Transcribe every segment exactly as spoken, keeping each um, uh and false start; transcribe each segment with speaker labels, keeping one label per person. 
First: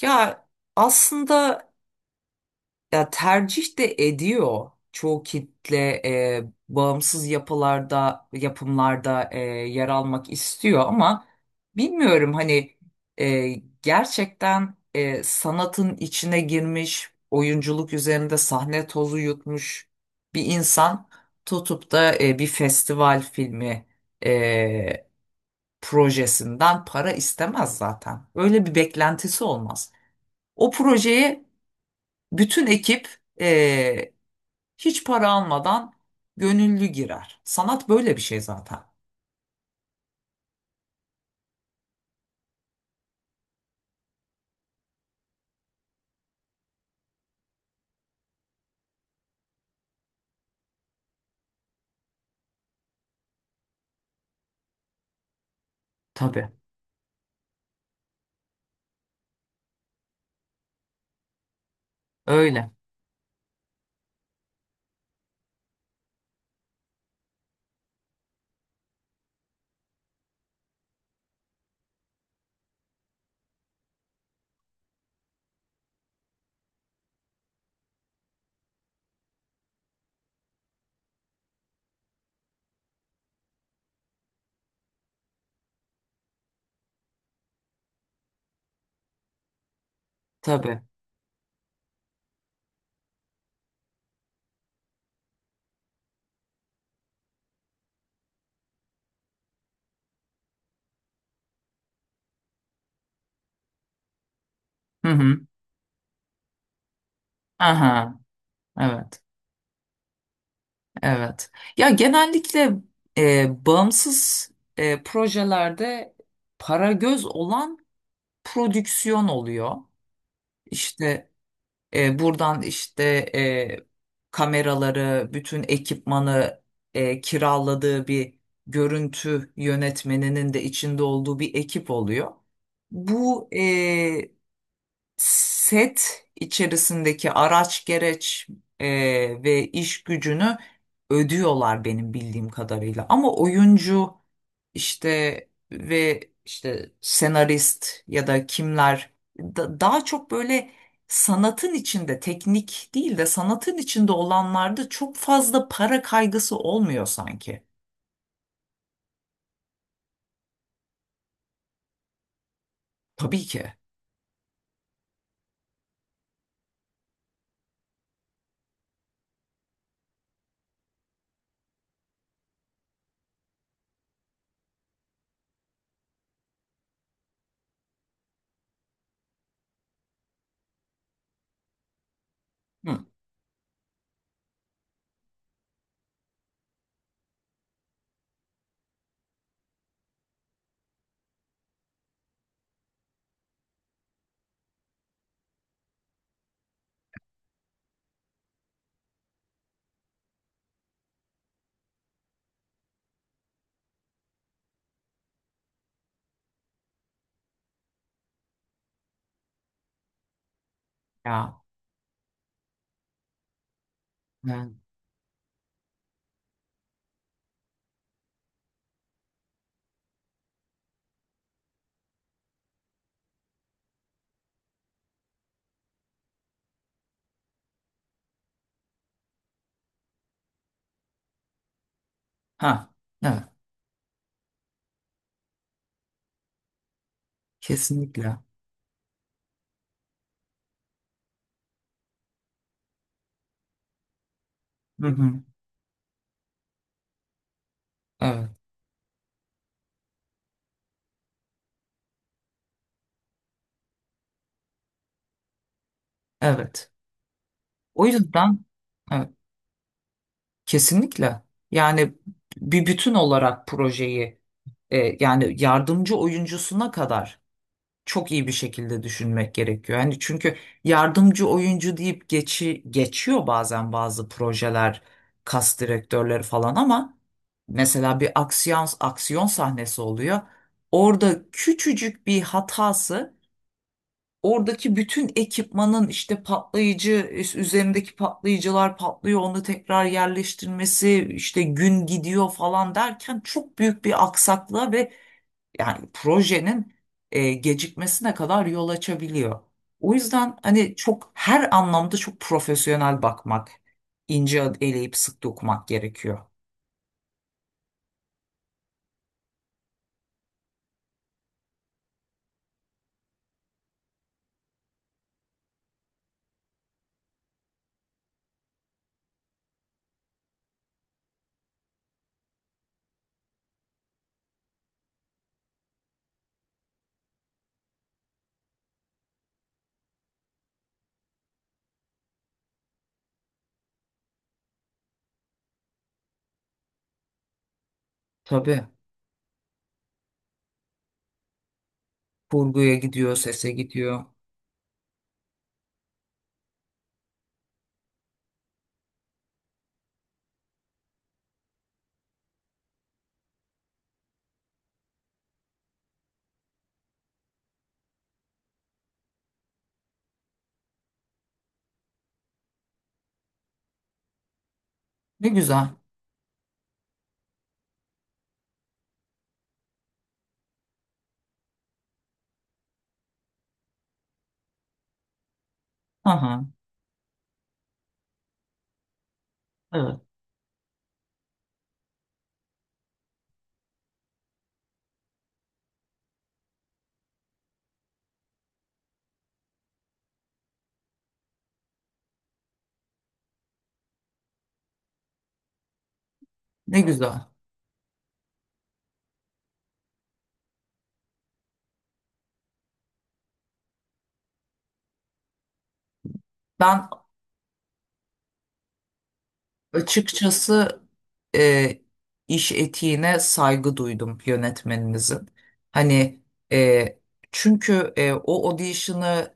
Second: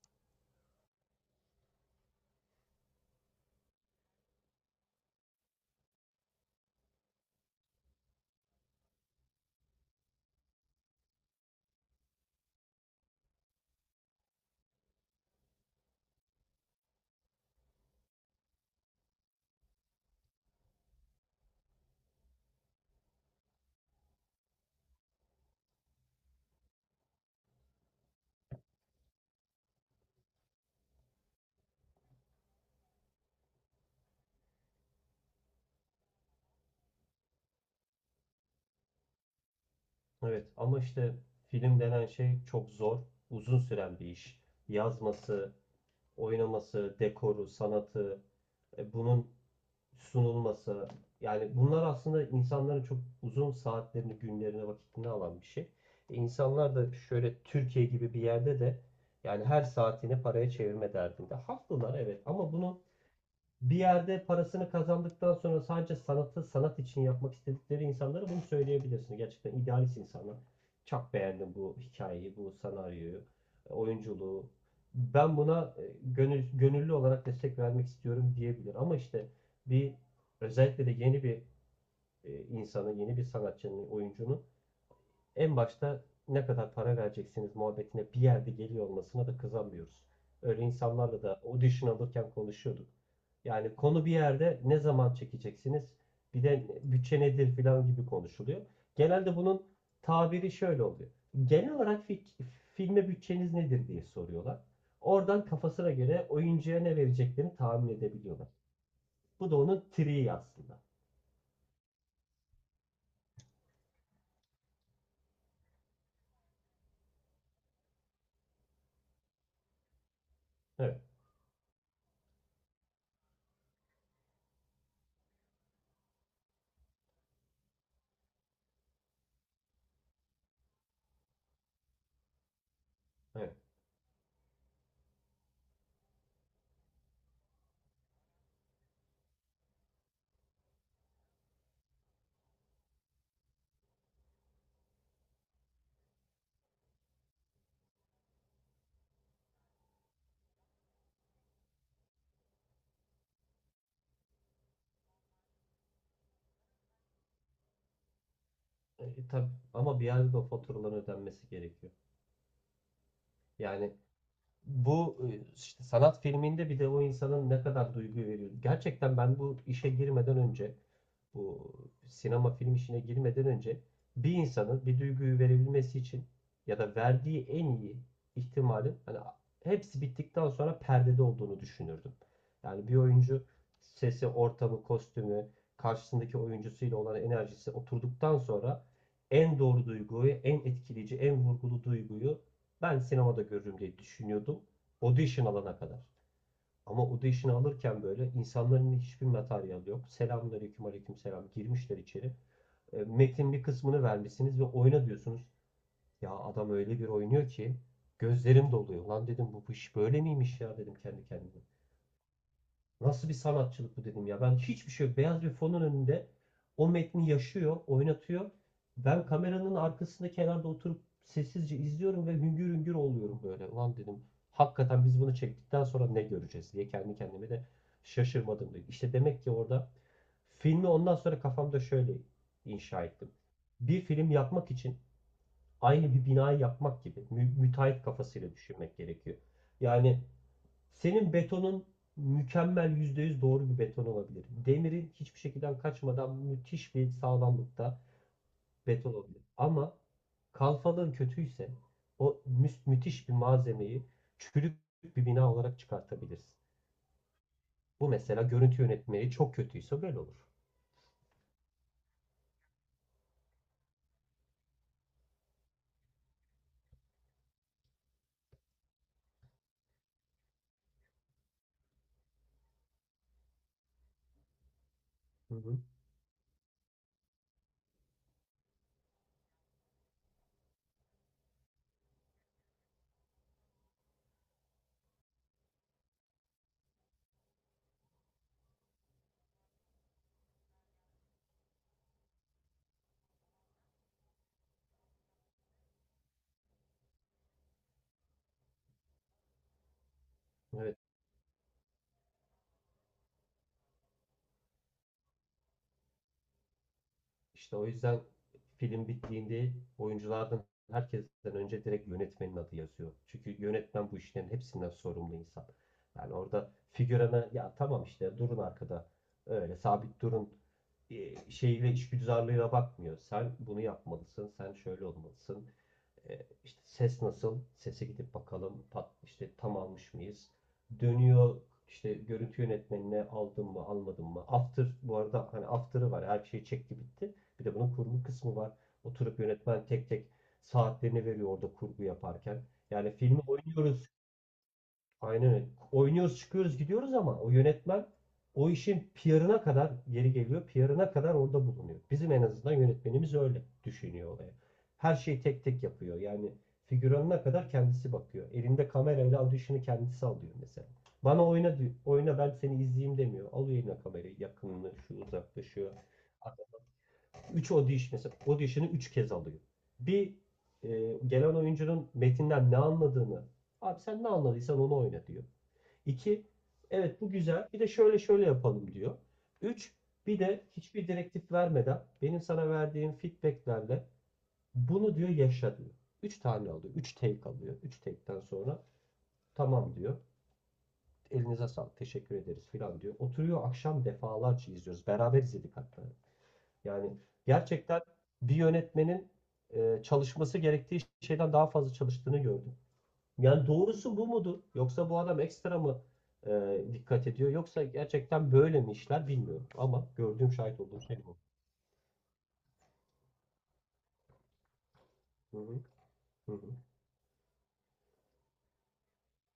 Speaker 1: Ya aslında ya tercih de ediyor çoğu kitle e, bağımsız yapılarda yapımlarda e, yer almak istiyor ama bilmiyorum hani e, Gerçekten e, sanatın içine girmiş oyunculuk üzerinde sahne tozu yutmuş bir insan tutup da e, bir festival filmi e, projesinden para istemez, zaten öyle bir beklentisi olmaz. O projeye bütün ekip eee, hiç para almadan gönüllü girer. Sanat böyle bir şey zaten.
Speaker 2: Evet ama işte film denen şey çok zor, uzun süren bir iş. Yazması, oynaması, dekoru, sanatı, e, bunun sunulması. Yani bunlar aslında insanların çok uzun saatlerini, günlerini, vakitini alan bir şey. E,
Speaker 1: Tabii.
Speaker 2: İnsanlar da şöyle Türkiye gibi bir yerde de yani her saatini paraya çevirme derdinde. Haklılar, evet, ama
Speaker 1: Öyle.
Speaker 2: bunu bir yerde parasını kazandıktan sonra sadece sanatı sanat için yapmak istedikleri insanlara bunu söyleyebilirsin. Gerçekten idealist insanlar. Çok beğendim bu hikayeyi, bu senaryoyu, oyunculuğu. Ben buna e, gönül, gönüllü olarak destek vermek istiyorum diyebilir. Ama işte bir özellikle de yeni bir e, insanın, yeni bir sanatçının, oyuncunun en başta ne kadar para vereceksiniz muhabbetine bir yerde geliyor olmasına da kızamıyoruz. Öyle
Speaker 1: Tabii.
Speaker 2: insanlarla da audition alırken konuşuyorduk. Yani konu bir yerde ne zaman çekeceksiniz, bir de bütçe nedir filan gibi konuşuluyor. Genelde bunun tabiri şöyle oluyor. Genel olarak fik- filme bütçeniz nedir diye soruyorlar.
Speaker 1: Hı hı.
Speaker 2: Oradan kafasına göre oyuncuya ne vereceklerini tahmin
Speaker 1: Aha.
Speaker 2: edebiliyorlar.
Speaker 1: Evet.
Speaker 2: Bu da onun triği aslında.
Speaker 1: Evet. Ya genellikle e, bağımsız e, projelerde para göz olan prodüksiyon oluyor.
Speaker 2: Evet,
Speaker 1: İşte E, buradan işte e, kameraları, bütün ekipmanı e, kiraladığı bir görüntü yönetmeninin de içinde olduğu bir ekip oluyor. Bu
Speaker 2: evet.
Speaker 1: e, set içerisindeki araç gereç e, ve iş gücünü ödüyorlar benim bildiğim kadarıyla. Ama oyuncu işte ve işte senarist ya da kimler da- daha çok böyle sanatın içinde teknik değil de sanatın içinde olanlarda çok fazla para kaygısı olmuyor sanki.
Speaker 2: E, tabii ama bir yerde de o faturaların ödenmesi gerekiyor.
Speaker 1: Tabii ki.
Speaker 2: Yani bu, e, işte sanat filminde bir de o insanın ne kadar duygu veriyor. Gerçekten ben bu işe girmeden önce, bu sinema film işine girmeden önce bir insanın bir duyguyu verebilmesi için ya da verdiği en iyi ihtimalin hani hepsi bittikten sonra perdede olduğunu düşünürdüm. Yani bir
Speaker 1: Hı.
Speaker 2: oyuncu sesi, ortamı, kostümü, karşısındaki oyuncusuyla olan enerjisi oturduktan sonra en doğru duyguyu, en etkileyici, en vurgulu duyguyu ben sinemada görürüm diye düşünüyordum. Audition alana kadar. Ama audition alırken böyle insanların hiçbir materyali yok. Selamünaleyküm, aleykümselam girmişler içeri. E, Metin bir kısmını vermişsiniz ve oyna diyorsunuz. Ya adam öyle bir oynuyor ki gözlerim doluyor. Lan dedim bu iş böyle miymiş ya dedim kendi
Speaker 1: Ya.
Speaker 2: kendime. Nasıl bir sanatçılık bu dedim ya. Ben
Speaker 1: Evet.
Speaker 2: hiçbir şey yok. Beyaz bir fonun önünde o metni yaşıyor, oynatıyor. Ben kameranın arkasında kenarda oturup sessizce izliyorum ve hüngür hüngür oluyorum böyle. Ulan dedim hakikaten biz bunu çektikten sonra ne göreceğiz diye kendi kendime de şaşırmadım, dedi. İşte demek ki orada filmi ondan sonra kafamda şöyle
Speaker 1: Ha.
Speaker 2: inşa ettim.
Speaker 1: Evet.
Speaker 2: Bir film yapmak için aynı bir binayı yapmak gibi mü- müteahhit
Speaker 1: Kesinlikle.
Speaker 2: kafasıyla düşünmek gerekiyor. Yani senin betonun mükemmel yüzde yüz doğru bir beton olabilir.
Speaker 1: Hı
Speaker 2: Demirin hiçbir
Speaker 1: hı.
Speaker 2: şekilden kaçmadan müthiş bir sağlamlıkta
Speaker 1: Evet.
Speaker 2: beton olabilir. Ama kalfalığın kötüyse o mü- müthiş bir malzemeyi çürük bir bina olarak çıkartabilirsin.
Speaker 1: Evet. O
Speaker 2: Bu
Speaker 1: yüzden
Speaker 2: mesela görüntü
Speaker 1: evet,
Speaker 2: yönetmeyi çok kötüyse böyle olur.
Speaker 1: kesinlikle, yani bir bütün olarak projeyi e, yani yardımcı oyuncusuna kadar çok iyi bir şekilde düşünmek gerekiyor. Yani çünkü yardımcı oyuncu deyip geçi, geçiyor bazen bazı projeler,
Speaker 2: Hı hı.
Speaker 1: kas direktörleri falan ama mesela bir aksiyon, aksiyon sahnesi oluyor. Orada küçücük bir hatası, oradaki bütün ekipmanın işte patlayıcı üzerindeki patlayıcılar patlıyor, onu tekrar yerleştirmesi işte gün gidiyor falan derken çok büyük bir aksaklığa ve yani projenin e, gecikmesine kadar yol açabiliyor. O yüzden hani
Speaker 2: Evet.
Speaker 1: çok her anlamda çok profesyonel bakmak, ince eleyip sık dokumak gerekiyor.
Speaker 2: İşte o yüzden film bittiğinde oyunculardan herkesten önce direkt yönetmenin adı yazıyor. Çünkü yönetmen bu işlerin hepsinden sorumlu insan. Yani orada figürana ya tamam işte durun arkada öyle sabit durun e, şeyle işgüzarlığına bakmıyor. Sen bunu yapmalısın, sen şöyle olmalısın. E, işte ses nasıl? Sese gidip bakalım. Pat, işte tam almış mıyız? Dönüyor işte görüntü yönetmenine aldım mı almadım mı? After bu arada hani after'ı var. Her şey çekti bitti. Bir de bunun kurgu kısmı var.
Speaker 1: Tabii,
Speaker 2: Oturup yönetmen tek tek saatlerini veriyor orada kurgu yaparken.
Speaker 1: kurguya
Speaker 2: Yani
Speaker 1: gidiyor,
Speaker 2: filmi
Speaker 1: sese
Speaker 2: oynuyoruz.
Speaker 1: gidiyor.
Speaker 2: Aynen öyle. Oynuyoruz, çıkıyoruz, gidiyoruz ama o yönetmen o işin P R'ına kadar geri geliyor, P R'ına kadar orada bulunuyor. Bizim en azından yönetmenimiz öyle düşünüyor olaya. Her şeyi tek tek yapıyor. Yani figüranına kadar kendisi bakıyor. Elinde kamerayla audition'ı kendisi alıyor mesela. Bana oyna diyor, oyna ben seni izleyeyim demiyor. Alıyor eline kamerayı yakınını, şu
Speaker 1: Ne güzel.
Speaker 2: uzaklaşıyor. üç audition mesela audition'ı üç kez alıyor. Bir, e, gelen oyuncunun metinden ne anladığını, abi sen ne anladıysan onu oyna diyor.
Speaker 1: Hı
Speaker 2: iki.
Speaker 1: hı.
Speaker 2: Evet bu güzel. Bir de şöyle şöyle yapalım diyor. Üç,
Speaker 1: Evet.
Speaker 2: bir de hiçbir direktif vermeden benim sana verdiğim feedbacklerle bunu diyor yaşa diyor. üç tane alıyor. Üç take alıyor. Üç take'ten sonra tamam diyor. Elinize sağlık. Teşekkür ederiz filan diyor. Oturuyor akşam defalarca izliyoruz. Beraber izledik hatta.
Speaker 1: Ne
Speaker 2: Yani
Speaker 1: güzel.
Speaker 2: gerçekten bir yönetmenin e, çalışması gerektiği şeyden daha fazla çalıştığını gördüm. Yani doğrusu bu mudur? Yoksa bu adam ekstra mı e,
Speaker 1: Ben
Speaker 2: dikkat ediyor? Yoksa gerçekten böyle mi işler bilmiyorum. Ama gördüğüm şahit olduğum
Speaker 1: açıkçası
Speaker 2: şey bu.
Speaker 1: e, iş etiğine saygı duydum yönetmeninizin.
Speaker 2: Hı hı,
Speaker 1: Hani
Speaker 2: hı hı,
Speaker 1: e, çünkü e, o audition'ı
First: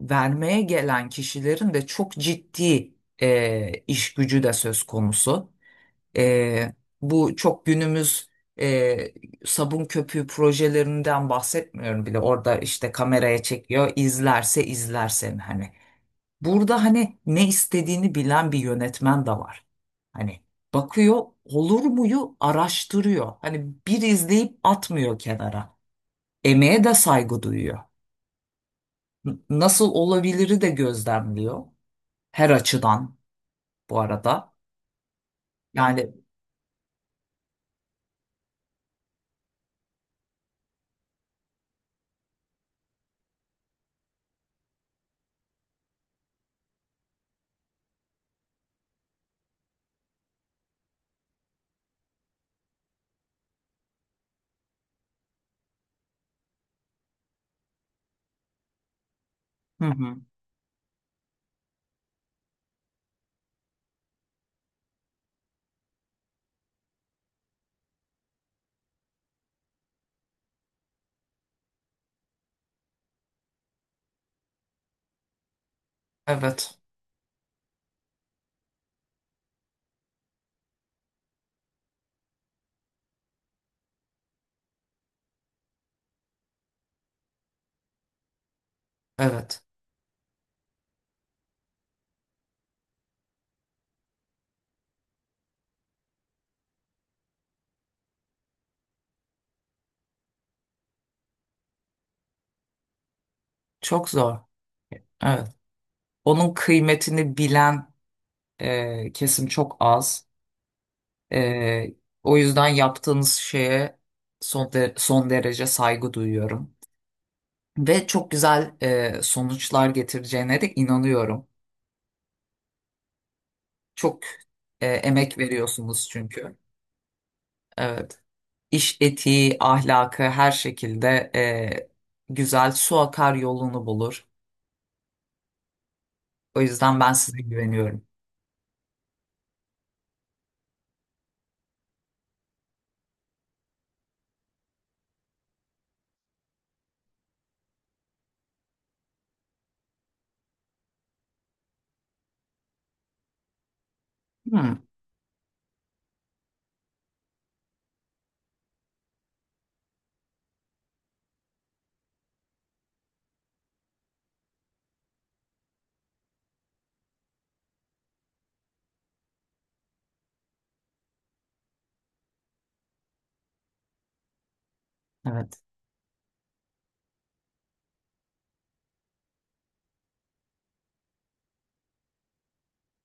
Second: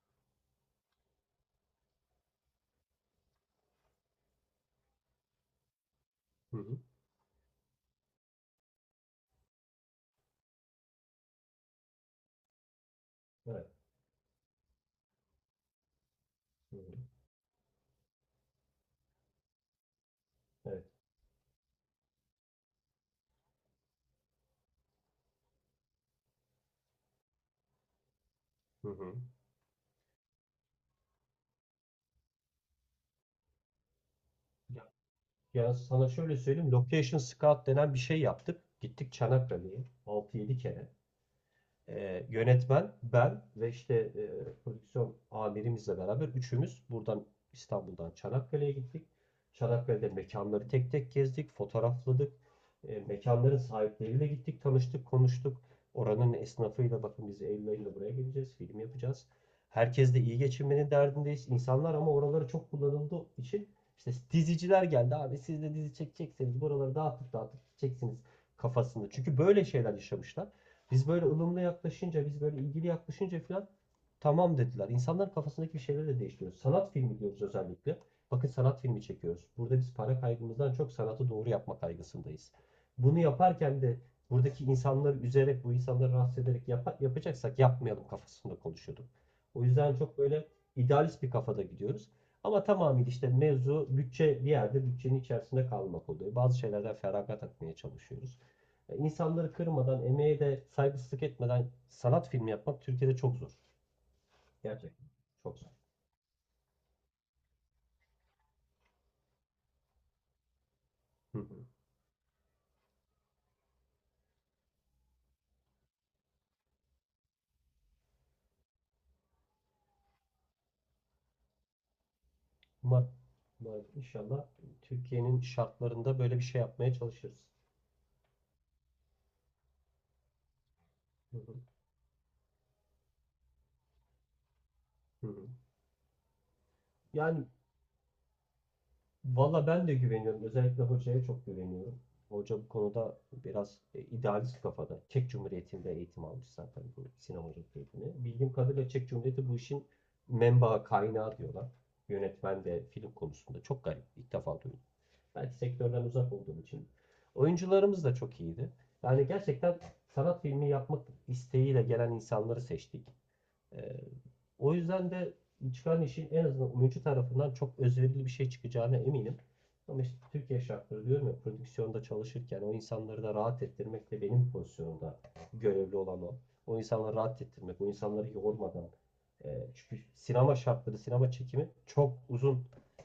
Speaker 1: vermeye gelen kişilerin de çok ciddi e, iş gücü de söz konusu.
Speaker 2: hı
Speaker 1: E,
Speaker 2: hı.
Speaker 1: Bu çok günümüz e, sabun köpüğü projelerinden bahsetmiyorum bile. Orada işte kameraya
Speaker 2: Evet.
Speaker 1: çekiyor, izlerse izler seni hani.
Speaker 2: Hı hı,
Speaker 1: Burada hani ne istediğini bilen bir yönetmen de var. Hani
Speaker 2: evet.
Speaker 1: bakıyor, olur muyu araştırıyor. Hani bir izleyip atmıyor kenara. Emeğe de saygı duyuyor.
Speaker 2: Hı hı.
Speaker 1: N- Nasıl olabiliri de gözlemliyor. Her açıdan bu arada.
Speaker 2: Ya, ya sana
Speaker 1: Yani
Speaker 2: şöyle söyleyeyim. Location scout denen bir şey yaptık. Gittik Çanakkale'ye altı yedi kere. E, yönetmen, ben ve işte e, prodüksiyon amirimizle beraber üçümüz buradan İstanbul'dan Çanakkale'ye gittik. Çanakkale'de mekanları tek tek gezdik, fotoğrafladık. E, mekanların sahipleriyle gittik, tanıştık, konuştuk. Oranın esnafıyla bakın biz Eylül ayında buraya geleceğiz, film yapacağız.
Speaker 1: hı
Speaker 2: Herkes
Speaker 1: hı,
Speaker 2: de iyi geçinmenin derdindeyiz. İnsanlar ama oraları çok kullanıldığı için işte diziciler geldi abi siz de dizi çekecekseniz buraları dağıtıp dağıtıp çeksiniz kafasında. Çünkü böyle şeyler yaşamışlar. Biz böyle ılımlı yaklaşınca, biz böyle ilgili yaklaşınca falan tamam dediler. İnsanların kafasındaki bir şeyleri de değiştiriyoruz.
Speaker 1: evet
Speaker 2: Sanat filmi diyoruz özellikle. Bakın sanat filmi çekiyoruz. Burada biz para kaygımızdan çok sanatı doğru yapma kaygısındayız. Bunu yaparken de buradaki insanları üzerek, bu insanları rahatsız ederek yap yapacaksak yapmayalım kafasında konuşuyorduk.
Speaker 1: evet,
Speaker 2: O yüzden çok böyle idealist bir kafada gidiyoruz. Ama tamamıyla işte mevzu bütçe bir yerde bütçenin içerisinde kalmak oluyor. Bazı şeylerden feragat etmeye çalışıyoruz. E, İnsanları kırmadan, emeğe de saygısızlık etmeden sanat filmi yapmak Türkiye'de çok zor.
Speaker 1: çok zor.
Speaker 2: Gerçekten.
Speaker 1: Evet.
Speaker 2: Çok zor.
Speaker 1: Onun kıymetini bilen e, kesim çok az.
Speaker 2: Hı hı.
Speaker 1: E, O yüzden yaptığınız şeye son, de- son derece saygı duyuyorum. Ve çok güzel e, sonuçlar getireceğine de inanıyorum.
Speaker 2: Umarım, umarım,
Speaker 1: Çok
Speaker 2: inşallah
Speaker 1: e, emek
Speaker 2: Türkiye'nin
Speaker 1: veriyorsunuz
Speaker 2: şartlarında böyle bir
Speaker 1: çünkü.
Speaker 2: şey yapmaya çalışırız.
Speaker 1: Evet. İş etiği, ahlakı her şekilde
Speaker 2: Hı hı.
Speaker 1: e, güzel, su akar yolunu bulur.
Speaker 2: Hı hı.
Speaker 1: O yüzden ben size
Speaker 2: Yani
Speaker 1: güveniyorum.
Speaker 2: valla ben de güveniyorum. Özellikle hocaya çok güveniyorum. Hoca bu konuda biraz e, idealist kafada. Çek Cumhuriyeti'nde eğitim almış zaten bu sinemacılık eğitimi. Bildiğim kadarıyla Çek Cumhuriyeti bu işin menbaı kaynağı diyorlar. Yönetmen de film konusunda. Çok garip. İlk defa duydum.
Speaker 1: Hmm,
Speaker 2: Belki sektörden uzak olduğum için. Oyuncularımız da çok iyiydi. Yani gerçekten sanat filmi yapmak isteğiyle gelen insanları seçtik. Ee, O yüzden de çıkan işin en azından oyuncu tarafından çok özverili bir şey çıkacağına eminim. Ama işte Türkiye şartları diyorum ya prodüksiyonda çalışırken o insanları da rahat ettirmek de benim pozisyonumda
Speaker 1: evet.
Speaker 2: görevli olan o. O insanları rahat ettirmek, o insanları yormadan. e, Çünkü sinema şartları, sinema çekimi çok uzun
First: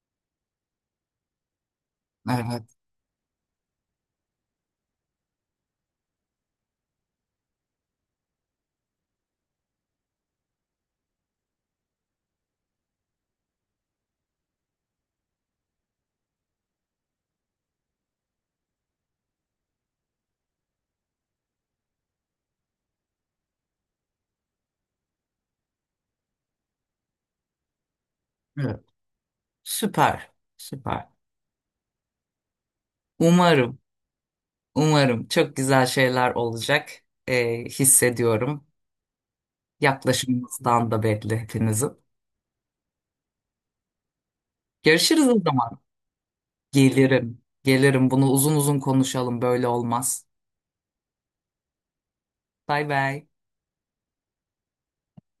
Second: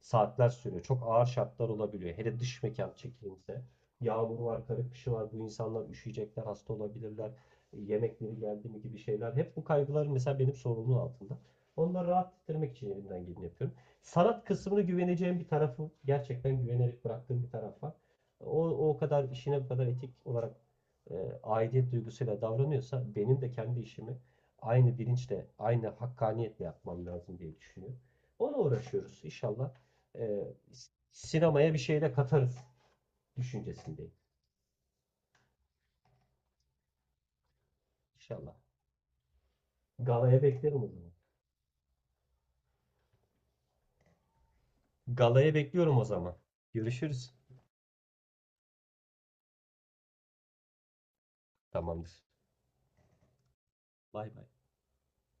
Speaker 2: saatler sürüyor. Çok ağır şartlar olabiliyor. Hele dış
Speaker 1: Evet.
Speaker 2: mekan çekimse. Yağmur var, kara kışı var. Bu insanlar üşüyecekler, hasta olabilirler, yemekleri geldi mi gibi şeyler. Hep bu kaygılar mesela benim sorumluluğum altında. Onları rahat ettirmek için elimden geleni yapıyorum. Sanat kısmını güveneceğim bir tarafı, gerçekten güvenerek bıraktığım bir taraf var. O, o kadar işine bu kadar etik olarak e, aidiyet duygusuyla davranıyorsa benim de kendi işimi aynı bilinçle, aynı hakkaniyetle yapmam lazım diye düşünüyorum. Ona
Speaker 1: Evet.
Speaker 2: uğraşıyoruz. İnşallah
Speaker 1: Süper.
Speaker 2: e,
Speaker 1: Süper.
Speaker 2: sinemaya bir şey de katarız
Speaker 1: Umarım,
Speaker 2: düşüncesindeyim.
Speaker 1: umarım çok güzel şeyler olacak e,
Speaker 2: İnşallah.
Speaker 1: hissediyorum.
Speaker 2: Galaya beklerim o
Speaker 1: Yaklaşımınızdan da
Speaker 2: zaman.
Speaker 1: belli hepinizin. Görüşürüz o
Speaker 2: Galaya
Speaker 1: zaman.
Speaker 2: bekliyorum o zaman. Görüşürüz.
Speaker 1: Gelirim. Gelirim. Bunu uzun uzun konuşalım. Böyle olmaz.
Speaker 2: Tamamdır.
Speaker 1: Bay bay.
Speaker 2: Bay bay.